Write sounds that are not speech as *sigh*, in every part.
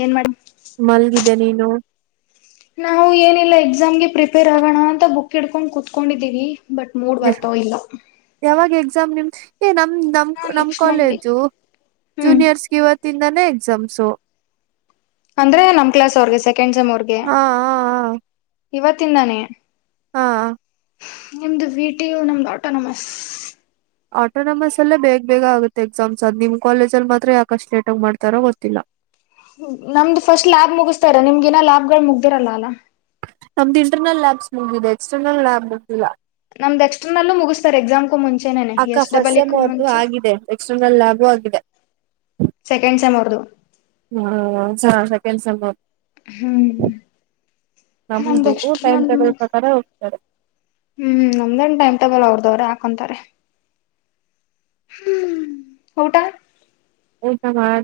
ಏನ ಮಾಡ. ಮಲಗಿದ್ದೆ ನೀನು. ನಾವು ಏನಿಲ್ಲ ಎಕ್ಸಾಮ್ಗೆ ಪ್ರಿಪೇರ್ ಆಗೋಣ ಅಂತ ಬುಕ್ ಹಿಡ್ಕೊಂಡು ಕುೂತ್ಕೊಂಡಿದ್ದೀವಿ. ಬಟ್ ಮೂಡ್ ಬರ್ತಾ ಇಲ್ಲ. ಯಾವಾಗ ಎಕ್ಸಾಮ್ ನಿಮ್ದ ಏ ನಮ್ದ ನಮ ನಮ್ ನೆಕ್ಸ್ಟ್ ಮಂಡೆ ಕಾಲೇಜು ಹ್ಮ್ ಜೂನಿಯರ್ಸ್ಗೆ ಇವತ್ತು. ತಿಂದಾನೇ ಎಕ್ಸಾಮ್ಸು. ಅಂದ್ರೆ ನಮ್ಮ ಕ್ಲಾಸ್ ಅವರ್ಗೆ ಸೆಕೆಂಡ್ ಸೆಮ್ ಅವರ್ಗೆ ಹಾ ಇವತ್ತಿಂದಾನೇ. ಹಾಹಾ. ನಿಮ್ದು ವಿ ಟಿ ಯು ನಮ್ದ ಆಟೋನಮಸ್. ಆಟೋನಮಸ್ ಅಲ್ಲೇ ಬೇಗ ಬೇಗ ಆಗುತ್ತೆ ಎಕ್ಸಾಮ್ಸ್ ಅದು ನಿಮ್ಮ ಕಾಲೇಜ ಅಲ್ಲಿ ಮಾತ್ರ ಯಾಕಷ್ಟ ಲೇಟ್ ಆಗಿ ಮಾಡ್ತಾರೋ ಗೊತ್ತಿಲ್ಲ. ನಮ್ದ ಫಸ್ಟ್ ಲ್ಯಾಬ್ ಮುಗಿಸತಾರ ನಿಮಗಿನ ಲ್ಯಾಬ್ ಗಳು ಮುಗ್ದಿರಲ್ಲ ಅಲ್ಲ. ನಮ್ದ ಇಂಟರ್ನಲ್ಯಾಬ್ಸ್ ಮುಗದೀದೆ ಎಕ್ಸ್ಟರ್ನಲ್ಯಾಬ್ ಮುಗದಿಲ್ಲ. ನಮ್ದು ಎಕ್ಸ್ಟರ್ನಲ್ಲೂ ಮುಗಿಸ್ತಾರೆ ಎಕ್ಸಾಮ್ಕೂ ಮುಂಚೆನೇನೆ ಅಕ್ಕ ಎಸ್ ಫಸ್ಟ್ ಡಬಲ್ ಸೆಮ್ ಇಕು ಅವ್ರದು ಮುಂಚೆ. ಆಗಿದೆ ಎಕ್ಸ್ಟರ್ನಲ್ ಲ್ಯಾಬು ಆಗಿದೆ. ಸೆಕೆಂಡ್ ಸೈಮ ಅವ್ರದು. ಹ್ಮ ಹಾ ಸೆಕೆಂಡ್ ಸೇಮ್ ಅವರದು. ಹ್ಮ್ ನಮ್ದು ಟೈಮ್ ಟೇಬಲ್ ಪ್ರಕಾರ ಹೋಗ್ತಾರೆ. ಹ್ಮ್ ನಮ್ದೇನ ಟೈಮ್ ಟೇಬಲ್ ಅವ್ರದ ಅವರೇ ಹಾಕೊಂತಾರೆ. ಹ್ಮ್ ಊಟ. ಊಟ ಮಾಡ.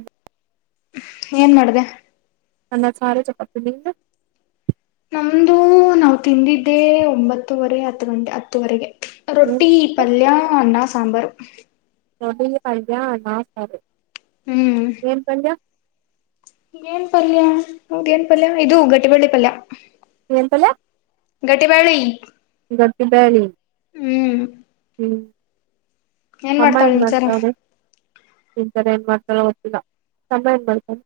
ಏನ್ ಮಾಡ್ದೆ. ಅನ್ನ ಸಾರು ಚಪಾತಿ ನಿಂದು. ನಮ್ದು ನಾವ ತಿಂದಿದ್ದೆ ಒಂಬತ್ತುವರೆ ಹತ್ತ ಗಂಟೆ ಹತ್ತುವರೆಗೆ ರೊಟ್ಟಿ. ಪಲ್ಯ ಅನ್ನ ಸಾಂಬಾರ. ರೊಟ್ಟಿ ಪಲ್ಯ ಅನ್ನ ಸಾರು. ಹ್ಮ್. ಏನ ಪಲ್ಯ. ಏನ ಪಲ್ಯ ಹೌದ ಪಲ್ಯ ಇದು ಗಟ್ಟಿ ಬೆಳೆ ಪಲ್ಯ. ಏನ ಪಲ್ಯ ಗಟ್ಟಿಬಳ್ಳಿ ಗಟ್ಟಿ ಬ್ಯಾಳಿ. ಹ್ಮ್ ಹ್ಮ್ ಏನ್ ಅಮ್ಮ ಮಾಡ್ತಾಳ ಏನ ನಿಮ್ಸರ ಮಾಡ್ತಾವರೆ. ತಿನ್ನತರೋ ಏನ ಮಾಡ್ತಾರೊ ಗೊತ್ತಿಲ್ಲ ತಮ್ಮ ಏನು ಮಾಡ್ತಾರೆ.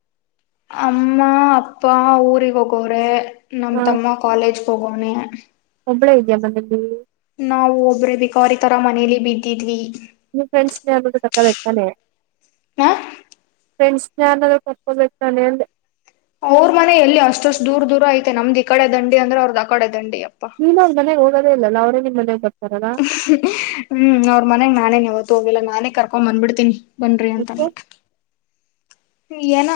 ಅಮ್ಮ ಅಪ್ಪ ಊರಿಗೆ ಹೋಗವ್ರೆ ನಮ್ಮ ಹ ತಮ್ಮ ಕಾಲೇಜ್ಗೆ ಹೋಗೌನೆ. ಒಬ್ಬಳೇ ಇದೆಯಾ ಮನೇಲಿ? ನಾವು ಒಬ್ರ ಬಿಕಾರಿ ತರ ಮನೇಲಿ ಬಿದ್ದಿದ್ವಿ. ನೀ ಫ್ರೆಂಡ್ಸ್ನ ಅನ್ನೋದು ತಕ್ಕಬೇಕು ತಾನೇ. ಹ ಫ್ರೆಂಡ್ಸ್ ಜನರು ಕರ್ಕೋಬೇಕತಾನೆ. ಅವ್ರ ಮನೆ ಎಲ್ಲಿ ಅಷ್ಟು ದೂರ ದೂರ ಐತೆ ನಮ್ದ ಈಡೆ ದಂಡಿ ಅಂದ್ರೆ ಅವ್ರದ್ ಆ ಕಡೆ ದಂಡಿ ಅಪ್ಪಾ. ಇಲ್ಲ ಅವರ ಮನೆಗೆ ಹೋಗದೆ ಇಲ್ಲ ಅವ್ರರಿಗ ಮನೆಗೆ ಹ ಬರ್ತಾರಲ್ಲ. ಹ್ಮ್ ಅವ್ರ ಮನೆಗ ನಾನೇವತ್ತು ಹೋಗಿಲ್ಲ ನಾನೇ ಕರ್ಕೊಂಡು ಬಂದಬಿಡ್ತೀನಿ. ಬನ್ರೀ ಅಂತ ಮತ್ತೆ ಅನ್ಬಿಟ್ಟು ಏನೋ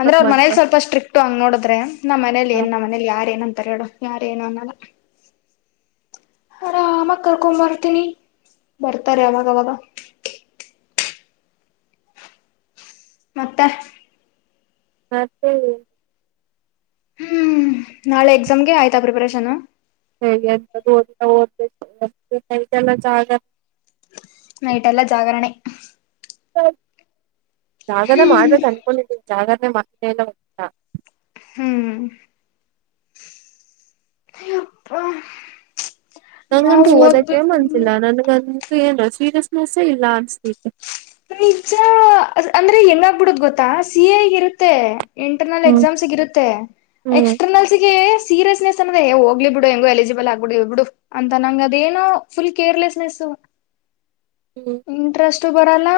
ಅಂದ್ರೆ ಅವ್ರ ಮನ್ಸ ಮೇಲಿ ಸ್ವಲ್ಪ ಸ್ಟ್ರಿಕ್ಟ್ ಹಂಗ ನೋಡ್ರೆ ನಮ್ಮ ಮನೇಲಿ ಏನ್ ನಮ್ಮ ಮನೇಲಿ ಯಾರ ಏನ್ ಅಂತಾರ ಹೇಳು. ಯಾರೇನು ಅನಲ್ಲ. ಹರಾ ಅಮಾಗ ಕರ್ಕೊ ಬರ್ತೀನಿ. ಬರ್ತಾರೆ ಅವಾಗ ಅವಾಗ ಮತ್ತೆ ಮತ್ತ *unintelligible* ಹ್ಮ್ ನಾಳೆ ಎಕ್ಸಾಮ್ಗೆ ಆಯ್ತಾ ಪ್ರಿಪರೇಷನ್. ಹೇಗೆ ಎಂತ ದಲ್ಲ ಜಾಗ. *inaudible* ನೈಟ್ ಎಲ್ಲ ಜಾಗರಣೆ. ಜಾಗರಣೆ ಹ್ಮ್ ಮಾಡ್ಬೇಕ ಅನ್ಕೊಂಡಿದ್ದೀ ಜಾಗರಣೆ ಮಾಡ್ತಲ್ಲ. *inaudible* ಹ್ಮ್ ಯಪ್ಪ ನಂಗಗಂತೂ ಓದಕ್ಕೆ ಮನ್ಸಿಲ್ಲ ನನ್ಗಂತೂ ಏನ್ ಸೀರಿಯಸ್ನೆಸ್ಸೇ ಇಲ್ಲ ಅನ್ಸ್ತಿು ನಿಜ ಅಂದ್ರೆ ಹೆಂಗಾಗಬಿಡದ್ ಗೊತ್ತಾ ಸಿಹಾಗಿ ಇರುತ್ತೆ ಇಂಟರ್ನಲ್ ಹ್ಮ್ ಎಕ್ಸಾಮ್ಸ್ಗ ಇರುತ್ತೆ ಹ್ಮ್ ಎಕ್ಸ್ಟರ್ನಲ್ಸ್ಗೆ ಸೀರಿಯಸ್ನೆಸ್ ಅದೇ ಹೋಗ್ಲಿ ಬಿಡು ಹೆಂಗು ಎಲಿಜಿಬಲ್ ಆಗ್ಬಿಡಿ ಇ ಬಿಡು ಅಂತ ನಂಗ ಅದೇನೋ ಫುಲ್ ಕೇರ್ಲೆಸ್ನೆಸ್ ಹ್ಮ್ ಇಂಟ್ರೆಸ್ಟ್ ಬ ಲ್ಲಾ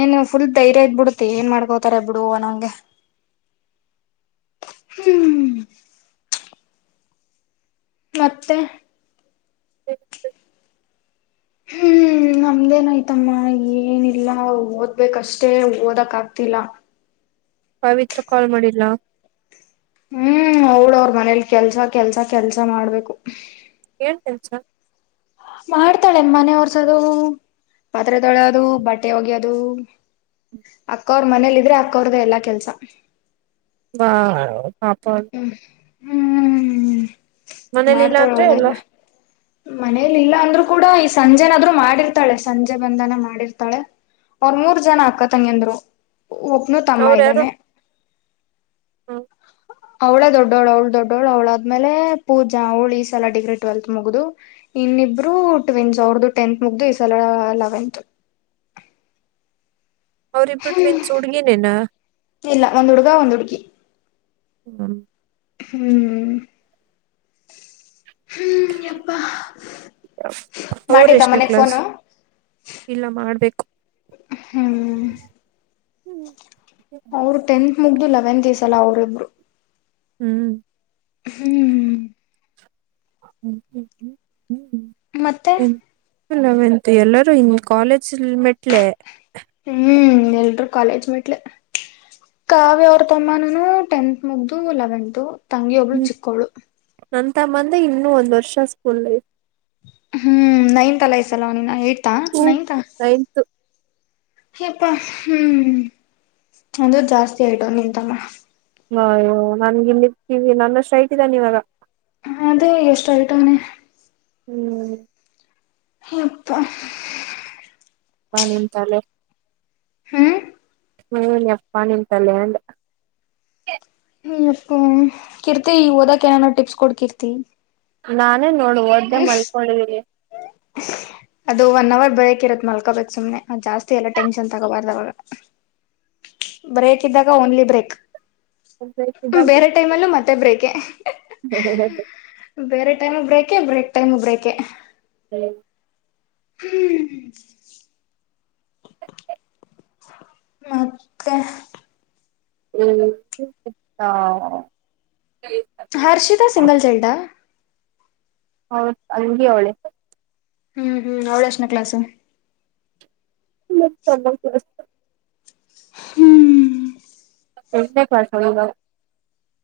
ಏನ್ ಫುಲ್ ಧೈರ್ಯ ಇದಬಿಡುತ್ತೆ ಏನ್ ಮಾಡ್ಕೋತಾರೆ ಬಿಡುವ ನಂಗೆ ಹ್ಮ್ ಹ್ಮ್ ಮತ್ತೆ ಹ *inaudible* *unintelligible* ಹ್ಮ್್ಮ ನಮ್ದೇನ್ ಆಯ್ತಮ್ಮ ಏನಿಲ್ಲ ಓದ್ಬೇಕಷ್ಟೇ ಓದಕ್ ಆಗ್ತಿಲ್ಲ ಪವಿತ್ರ ಕಾಲ್ ಮಾಡಿದ್ಲ ಹ್ಮ್ ಅವಳವ್ರ ಮನೇಲಿ ಕೆಲ್ಸ ಕೆಲ್ಸ ಕೆಲ್ಸ ಮಾಡ್ಬೇಕು ಏನ್ ಕೆಲಸ ಮಾಡ್ತಾಳೆನ್ ಮನವರ್ಸದು ಪಾತ್ರೆ ತೊಳದು ಬಟ್ಟೆ ಹೋಗಿದು ಅಕ್ಕವ್ರ ಮನೇಲಿ ಇದ್ರೆ ಅಕ್ಕವ್ರದೇ ಎಲ್ಲಾ ಕೆಲ್ಸ. ಹಾ *inaudible* ಹ್ಮ್ ಮನೇಲಿಲ್ಲ ಮಾಡ್ತಾಳ ಅಂದ್ರೆ ಎಲ್ಲ ಅವಳಲ್ಲ ಮನೇಲಿ ಇಲ್ಲ ಅಂದ್ರು ಕೂಡ ಈ ಸಂಜೆನಾದ್ರು ಮಾಡಿರ್ತಾಳೆ ಸಂಜೆ ಬಂದನ ಮಾಡಿರ್ತಾಳೆ ಅವ್ರ ಮೂರ್ ಜನ ಅಕ್ಕತಂಗಂದ್ರು ಒಬ್ನು ತಮ್ಮ ಇದ್ದಾನೆ ಹಾ. ಅವಳೇ ದೊಡ್ಡವಳ ಅವಳು ದೊಡ್ಡವಳ ಅವ್ಳಾದ್ಮೇಲೆ ಪೂಜಾ ಅವಳ ಈ ಸಲ ಡಿಗ್ರಿ ಟ್ವೆಲ್ತ್ ಮುಗ್ದು. ಇನ್ನಿಬ್ರು ಟ್ವಿನ್ಸ್ ಅವ್ರದು ಟೆಂತ್ ಮುಗ್ದು ಈ ಸಲ ಲೆವೆಂತ್. ಅವರಿಬ್ರು ಟ್ವೆನ್ಸ್ ಹುಡ್ಗಿನೇನಾ. ಇಲ್ಲ ಒಂದ ಹುಡುಗ ಒಂದ ಹುಡ್ಗಿ. ಹ್ಮ್. ಹ್ಮ್. ಹ್ಮ್ ಎಪ್ಪಾ. ಅವ್ರ ಎಷ್ಟನೆ ಕ್ಲಾಸ್ ಇಲ್ಲ ಮಾಡ್ಬೇಕ. ಹ್ಮ್. ಹ್ಮ್. ಅವರು ಟೆಂತ್ ಮುಗ್ದು ಲೆವೆಂತ್ ಈ ಸಲ ಅವ್ರಿಬ್ರು. ಹ್ಮ್. ಹ್ಮ್ ಮತ್ತೆ. ಲೆವೆಂಥ್ ಎಲ್ಲರೂ ಇನ್ ಕಾಲೇಜ ಮೆಟ್ಲೆ. ಹ್ಮ್ ಎಲ್ರು ಕಾಲೇಜ್ ಮಟ್ಲೆ. ಕಾವ್ಯ ಅವರ ತಮ್ಮನನು ಟೆಂತ್ ಮುಗ್ದು ಲೆವೆಂತೂ ತಂಗಿ ಒಬ್ಳು ಚಿಕ್ಕವಳು. ನನ್ನ ತಮ್ಮಂದೇ ಇನ್ನುೂ ಒಂದ ವರ್ಷ ಸ್ಕೂಲ್ ಐತ. ಹ್ಮ ನೈಂತ ಅಲ್ಲ ಈ ಸಲ ಅವನ ಇನ್ನ ಏಡ್ತಾ ನೈಂತಾ. ನೈನ್ತ್ ಎಪ್ಪ ಹ್ಮ್ ಅಂದ್ರು ಜಾಸ್ತಿ ಹೈಟ್ ಅವನ ನಿಮ್ಮ ತಮ್ಮ. ಅ ಅಯ್ಯೋ ನನ್ಗೆ ಇತೀವಿ ನನ್ನಷ್ಟ ಹೈಟ್ ಇದನ ಇವಾಗ. ಅದೇ ಎಷ್ಟ ಹೈಟ್ ಅವನ್ನೇ. ಹ್ಮ್. ಯಪ್ಪಾ. *unintelligible* ಹ್ಮ್. ಹ್ಮ ಎಪ್ಪ ನಿನ್ನ ತಲೆ ಅಂದೇ. ಹ್ಮ ಎಪ್ಪ ಕೀರ್ತಿ ಓದಕ ಏನನ ಟಿಪ್ಸ್ ಕೊಡ ಕೀರ್ತಿ. ನಾನೇ ನೋಡ ಒದ್ದೆ ಮಲ್ಕೊಂಡಿದ್ದೀನಿ. *unintelligible* ಅದು ಒನ್ ಅವರ್ ಬ್ರೇಕ್ ಇರತ್ತ ಮಲ್ಕೋಬೇಕ ಸುಮ್ನೆ ಜಾಸ್ತಿ ಎಲ್ಲ ಟೆನ್ಷನ್ ತಗೋಬಾರ್ದ ಅವಾಗ. ಬ್ರೇಕ್ ಇದ್ದಾಗ ಓನ್ಲಿ ಬ್ರೇಕ್. ಬೇಕಿದ್ದಾಗ ಬೇರೆ ಟೈಮಲ್ಲೂ ಮತ್ತೆ ಬ್ರೇಕೆ. ಬೇರೆ ಟೈಮ್ ಬ್ರೇಕೇ ಬ್ರೇಕ್ ಟೈಮು ಬ್ರೇಕೆ. ಹಲೋ. ಹ್ಮ್. ಮತ್ತೆ. *unintelligible* Harshita single child. ಅವರ ತಂಗಿ ಅವಳೇ. ಹ್ಮ್ ಹ್ಮ್ ಅವಳ ಎಸ್ಟ್ನೆ ಕ್ಲಾಸು. *unintelligible* ಹ್ಮ್ ಎಷ್ಟೇ ಕ್ಲಾಸ್ ಹೇಳೋದ್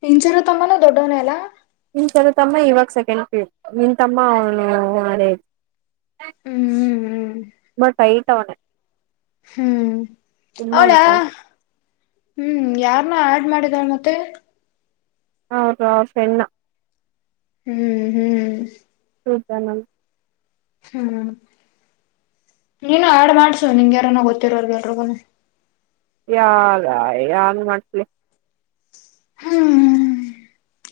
ಇಂಚರಾ ತಮ್ಮನು ದೊಡ್ಡವನೆ ಅಲ್ಲ ನನ್ನ ತಮ್ಮ ಇವಾಗ ಸೆಕೆಂಡ್ ಪಿಯು ನಿನ್ ತಮ್ಮ ಅವನು ಅದೇ ಹ್ಮ್ ಹ್ಮ್ ಬಟ್ ಹೈಟ್ ಅವ್ನೆ. ಹ್ಮ್ ಅವಳ. ಹ್ಮ್ ಯಾರ್ನ ಆಡ್ ಮಾಡಿದ್ದಾರೆ ಅಂತೇ ಹೌದು ಅವಫ್ರೆಲ್ಲ ಹ್ಮ್ ಹ್ಮ್. *unintelligible* ಹ್ಮ್ ನೀನು ಆಡ್ ಮಾಡ್ಸು ನಿಂಗೆ ಯಾರನ ಗೊತ್ತಿರೋರ್ಗೆಲ್ಗೂ. ಯಾರ್ ಯಾರನ್ನ ಮಾಡ್ಸ್ಲಿ.. ಹ್ಮ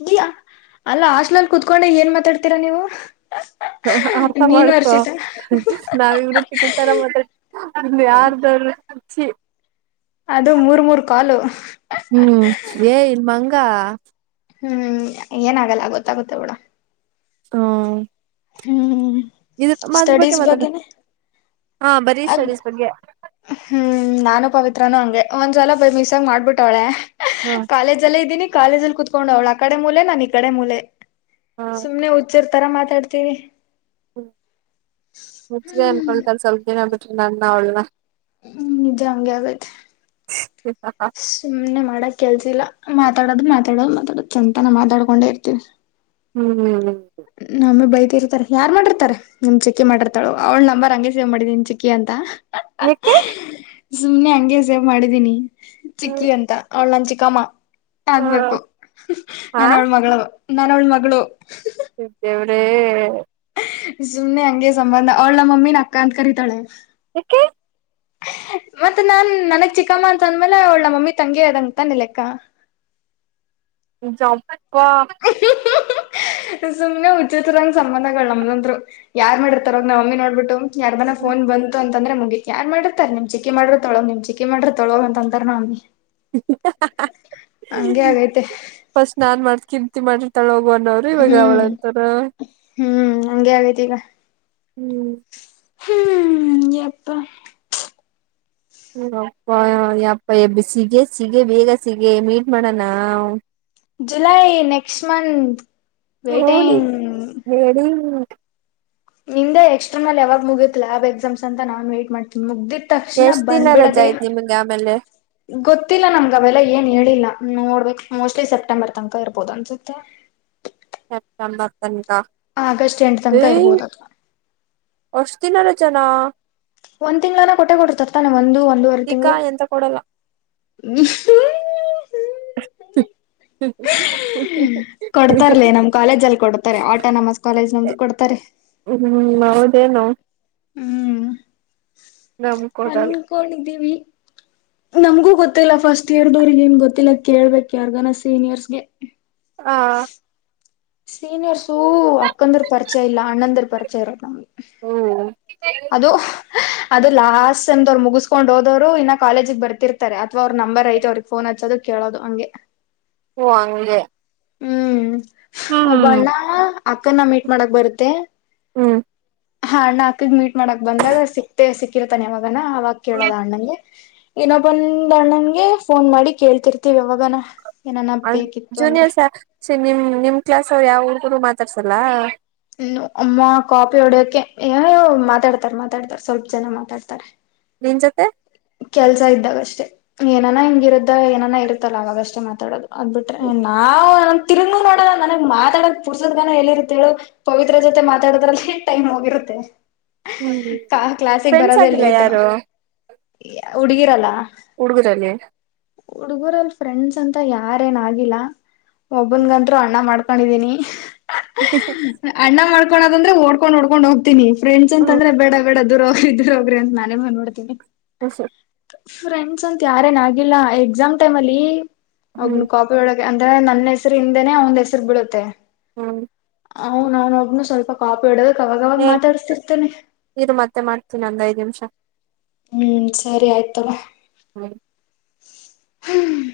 ಇಲ್ಲ *inaudible* ಅಲ್ಲ ಹಾಸ್ಲಲ್ ಕುೂತ್ಕೊಂಡ ಏನ್ ಮಾತಾಡ್ತೀರಾ ನೀವು *unintelligible* *unintelligible* ಆರ್ತ ನೀನು ಮಾಡಕೊ ಹರ್ಷಿತಾ. *unintelligible* ನಾವ ಇವರು ತಿಕಲ್ ತರ ಮಾತಡ ಇನ್ನು ಯಾರ್ದ ಹುಚ್ಚಿ ಅದು ಮೂರ್ ಮೂರ್ ಕ್ವಾಲ ಹ್ಮ್ ಎನ್ ಮಂಗ ಹ್ಮ್ ಏನಾಗಲ್ಲ ಗೊತ್ತಾಗುತ್ತೆ ಬಿಡು *unintelligible* ಹ್ಮ ಇದ್ರ ಅದ್ರ ಬಗ್ಗೆ ಸ್ಟಡೀಸ್ ಮಾತಾಡ ಬಗ್ಗೆನೆ. ಹಾ ಬರೀ ಅದ್ ಸ್ಟಡೀಸ್ ಬಗ್ಗೆ. ಹ್ಮ್ ನಾನು ಪವಿತ್ರನು ಹಂಗೆ ಒಂದ್ಲ ಬೈ ಮಿಸ್ ಆಗಿ ಮಾಡ್ಬಿಟ್ಟವಳೆ. ಹ *unintelligible* ಕಾಲೇಜ ಅಲ್ಲೇ ಇದ್ದಿನಿ ಕಾಲೇಜ ಅಲ್ಲಿ ಕುೂತ್ಕೊಂಡ ಅವ್ಳು ಆ ಕಡೆ ಮೂಲೆ ನಾನು ಈ ಕಡೆ ಮೂಲೆ. ಹ ಸುಮ್ನೆ ಹುಚ್ಚಿರ್ತರ ಮಾತಾಡ್ತೀವಿ. *inaudible* ಹ್ಮ್ ಹುಚ್ಚರೇ ಅನ್ಕೊಳ್ತಾರೆ ಹ್ಮ್ ಸ್ವಲ್ಪ ದಿನ ಬಿಟ್ರಿ ನನ್ನ ಅವಳನ.. ಹ್ಮ್ ನಿಜ ಹಂಗೆ ಆಗತ್ತೆ ಸುಮ್ಮ್ನೆ ಮಾಡಕ್ ಕೆಲ್ಸಿಲ್ಲ ಮಾತಾಡದು ಮಾತಾಡೋದು ಮಾತಾಡೋದ್ ಸಂಜೆತನ ಮಾತಾಡ್ಕೊಂಡೆ ಇರ್ತೀವಿ. ಹ್ಮ್ ನಮ್ಮೆ ಬೈತಿ ಇರ್ತಾರೆ ಯಾರ್ ಮಾಡಿರ್ತಾರೆ. ನಮ್ಮ ಚಿಕ್ಕಿ ಮಾಡಿರ್ತಾಳ ಅವಳ ನಂಬರ್ ಹಂಗೆ ಸೇವ್ ಮಾಡಿದಿನ್ ಚಿಕ್ಕಿ ಅಂತ. ಏಕೆ ಸುಮ್ನೆ ಹಂಗೆ ಸೇವ್ ಮಾಡಿದೀನಿ ಚಿಕ್ಕಿ ಅಂತ ಅವಳ ನನ್ನ ಚಿಕ್ಕಮ್ಮ.. ಆಗ್ಬೇಕು ಹಾ ನಾನ ಅವಳ್ ಮಗಳು ನನ್ನ ಅವಳ್ ಮಗಳು. ದೇವ್ರೇ ಸುಮ್ನೆ ಹಂಗೆ ಸಂಬಂಧ ಅವಳ ನಮ್ಮ ಮಮ್ಮಿನ ಅಕ್ಕ ಅಂತ ಕರಿತಾಳೆ. ಯಾಕೆ *unintelligible* ಮತ್ತ ನಾನ್ ನನಗ್ ಚಿಕ್ಕಮ್ಮ ಅಂತ ಅಂದ್ಮೇಲೆ ಅವಳ ಮಮ್ಮಿ ತಂಗಿ ಅದಂಗ ತಾನೆ ಲೆಕ್ಕಾ. ಜಂಪ *unintelligible* ಸುಮ್ನೆ ಉಚತ್ರರಂಗ್ ಸಂಬಂಧಗಳು ನಮ್ದಂದ್ರು ಯಾರ್ ಮಾಡಿರ್ತಾರವ ನಾವ ಮಮ್ಮಿ ನೋಡ್ಬಿಟ್ಟು. ಯಾರದನ ಫೋನ್ ಬಂತು ಅಂದ್ರೆ ಅಂದ್ರೆ ಮುಗಿತ್ ಯಾರ್ ಮಾಡಿರತರ ನಿಮ್ ಚಿಕ್ಕಿ ಮಾಡಿರ್ತಾಳೋ ನಿಮ್ ಚಿಕ್ಕಿ ಮಾಡುತ್ತಾಳೋ ಅಂತಾರ ನಮ್ಮ ಮಮ್ಮಿ. *unintelligible* ಹಂಗೆ ಆಗೈತೆ ಫಸ್ಟ್ ನಾನ್ ಮಾಡತ್ ಕೀರ್ತಿ ಮಾಡ್ರಿತಾಳ ಹೋಗ ಅನ್ನೋ ಹ್ಮ್ *inaudible* ಹ್ಮ್ ಹಂಗೆ ಆಗೈತಿ ಈಗ. ಹ್ಮ್ ಹ್ಮ್ ಎಪ್ಪ ಹ ಅಪ್ಪ ಯಪ್ಪ ಸಿಗೆ ಸಿಗೆ ಬೇಗ ಸಿಗೆ ಮೀಟ್ ಮಾಡೋಣ. ಜುಲೈ ನೆಕ್ಸ್ಟ ಮಂತ್ ವೇಟಿಂಗ್ ಹೇಳಡಿ ನಿಂದೆ ಎಕ್ಸ್ಟರ್ನಲ್ ಯಾವಾಗ ಮುಗತ್ ಲ್ ಆಬ್ ಎಕ್ಸಾಮ್ಸ್ ಅಂತ ನಾನ್ ವೈಟ್ ಮಾಡ್ತೀನಿ ಮುಗ್ದಿತ್ ತಕ್ಷಣ ಎಷ್ಟ್ ದಿನ ರಜಾ ಬಂದ್ಬಿಡದೇ ಆಯ್ತ್ ನಿಮ್ಗೆ ಆಮೇಲೆ ಗೊತ್ತಿಲ್ಲ ನಮ್ಗ ಅವೆಲ್ಲ ಏನ್ ಹೇಳಿಲ್ಲ ನೋಡ್ಬೇಕಕ್ ಮೋಸ್ಟ್ಲಿ ಸೆಪ್ಟೆಂಬರ್ ತನಕ ಇರ್ಬೋದು ಅನ್ಸುತ್ತೆ ಸತ್ತಂಬತ್ತನಕ ಆಗಸ್ಟ್ ಎಂಟ್ ತನಕ ಇರ್ಬೋದು ಅ್ವಾ ಅಷ್ಟ ದಿನಾರ ಜನ ಒಂದ್ ತಿಂಗಗಳನ ಕೊಟ್ಟೆ ಕೊಡ ತರ್ತಾನೆ ಒಂದು ಒಂದುವರ್ ಟೀಕಾ ತಿಂಗಳು ಎಂತ ಕೊಡಲ್ಲ *inaudible* ಕೊಡ್ತಾರಲ ನಮ್ ಕಾಲೇಜ್ ಅಲ್ಲಿ ಕೊಡ್ತಾರೆ ಆಟೋನಮಸ್ ಕಾಲೇಜ್ ನಮ್ದು ಕೊಡ್ತಾರೆ ಹ್ಮ್ಹೌದೇನು ಹ್ಮ್ ನಮ್ ಕೊಡಲ್ಲ ಅನ್ಕೊಂಡಿದ್ದೀವಿ ನಮ್ಗೂ ಗೊತ್ತಿಲ್ಲ ಫಸ್ಟ್ ಇಯರ್ದವ್ರಗ ಏನ್ ಗೊತ್ತಿಲ್ಲ ಕೇಳ್ಬೇಕ ಯಾರ್ಗನ ಸೀನಿಯರ್ಸ್ಗೆ ಹ ಸೀನಿಯರ್ಸು *unintelligible* ಹ್ಮ್ ಅದು ಅದು ಲಾಸ್ಟ್ ಸೆಮ್ ಮುಗಿಸ್ಕೊಂಡ್ ಹೋದವ್ರು ಇನ್ನ ಕಾಲೇಜಗ್ ಬರ್ತಿರ್ತ ಅಥವಾ ಅವ್ರ ನಂಬರ್ ಐತೆ ಅವ್ರಿಗೆ ಫೋನ್ ಹಚ್ಚೋದು ಕೇಳೋದು ಹಂಗೆ ಹಓ ಹಂಗೆ ಹ್ಮ್ ಹ್ಮ್ ಒಬ್ಬಣ್ಣ ಅಕ್ಕನ ಮೀಟ್ ಮಾಡಕ್ ಬರುತ್ತೆ ಹ್ಮ್ ಹಾ ಅಣ್ಣ ಅಕ್ಕಗ್ ಮೀಟ್ ಮಾಡಕ್ ಬಂದಾಗ ಸಿಕ್ತೆ ಸಿಕ್ಕಿರತಾನೆ ಯಾವಾಗನ ಅವಾಗ ಕೇಳೋದ ಅಣ್ಣನನ್ಗೆ ಇನೊಬ್ಬಂದ ಅಣ್ಣನ್ಗೆ ಫೋನ್ ಮಾಡಿ ಕೇಳ್ತಿರ್ತಿವಿ ಯಾವಗಾನ ಅ ಜೂನಿಯರ್ಸ್ ನಿಮ್ ನಿಮ್ ಕ್ಲಾಸ್ ಅವ್ರು ಯಾವ ಹುಡುಗರು ಮಾತಾಡ್ಸಲ್ಲಾ ಇನ್ನು ಅಮ್ಮ ನಿನ್ ಜೊತೆ ಕೆಲ್ಸ ಇದ್ದಾಗ ಅಷ್ಟೆ ಏನಾನ ಹಿಂಗಿರುದ್ದ ಏನನಾ ಇರುತ್ತಲ್ಲ ಅವವಾಗಷ್ಟೇ ಮಾತಾಡೋದು ಅದ್ಬಿಟ್ರೆ ನಾವು ತಿರುಗೋ ನೋಡೋಣ ನನಗ್ ಮಾತಾಡಕ್ ಪುರ್ಸೋದ ಗನ ಎಲ್ಲಿ ಇರುತ್ತೇಳು ಪವಿತ್ರ ಜೊತೆ ಮಾತಾಡದ್ರಲ್ಲಿ ಟೈಮ್ ಹೋಗಿರುತ್ತೆ ಹ್ಮ್ ಕ ಕ್ಲಾಸಿಗೆ ಫ್ರೆಂಡ್ಸ್ ಬರೋದಲ್ಲ ಆಗಿಲ್ಲ ಲೇಟು ಯಾರು ಹುಡುಗಿರಲ್ಲ ಹುಡುಗರಲ್ಲಿ ಹುಡುಗರಲ್ಲಿ ಫ್ರೆಂಡ್ಸ್ ಅಂತ ಯಾರೇಏನ ಆಗಿಲ್ಲ ಹ್ಮ್ ಒಬ್ಬನ್ಗಂರು ಅಣ್ಣ ಮಾಡ್ಕ ಕೊಂಡಿದೀನಿ *inaudible* ಅಣ್ಣ ಮಾಡ್ಕೋ ಅದಂದ್ರೆ ಓದ್ಕೊಂಡ್-ಓಡ್ಕೊಂಡ್ ಹೋಗ್ತನಿ ಫ್ರೆಂಡ್ಸ್ ಹ್ಮ್ ಅಂದ್ರೆ ಬೇಡ ಬೇಡ ದೂರ ಹೋಗ್ರಿ ಹೋಗ್ರಿ ಅಂತ ನಾನೇ ಬಂಧ್ಬಿಡ್ತೀನಿ ಹಸ ಫ್ರೆಂಡ್ಸ್ ಅಂತ ಯಾರೇನ ಆಗಿಲ್ಲ ಎಕ್ಸಾಮ್ ಟೈಮ್ ಅಲ್ಲಿ ಹ್ಮ್ ಅವ ಕ ಳಗೆ ಅಂದ್ರೆ ನನ್ನ ಹೆಸರು ಹಿಂದೇನೆ ಅವಂದ್ ಹೆಸರು ಬೀಡುತ್ತೆ ಹ್ಮ ಹ ನಾನ *unintelligible* ಇದು ಮತ್ತೆ ಮಾಡ್ತೀನ ಒಂದ್ ಐದು ನಿಮಿಷ ಸರಿ ಆಯ್ತು ತಗೋ ಹಾ ಹ್ಮ್.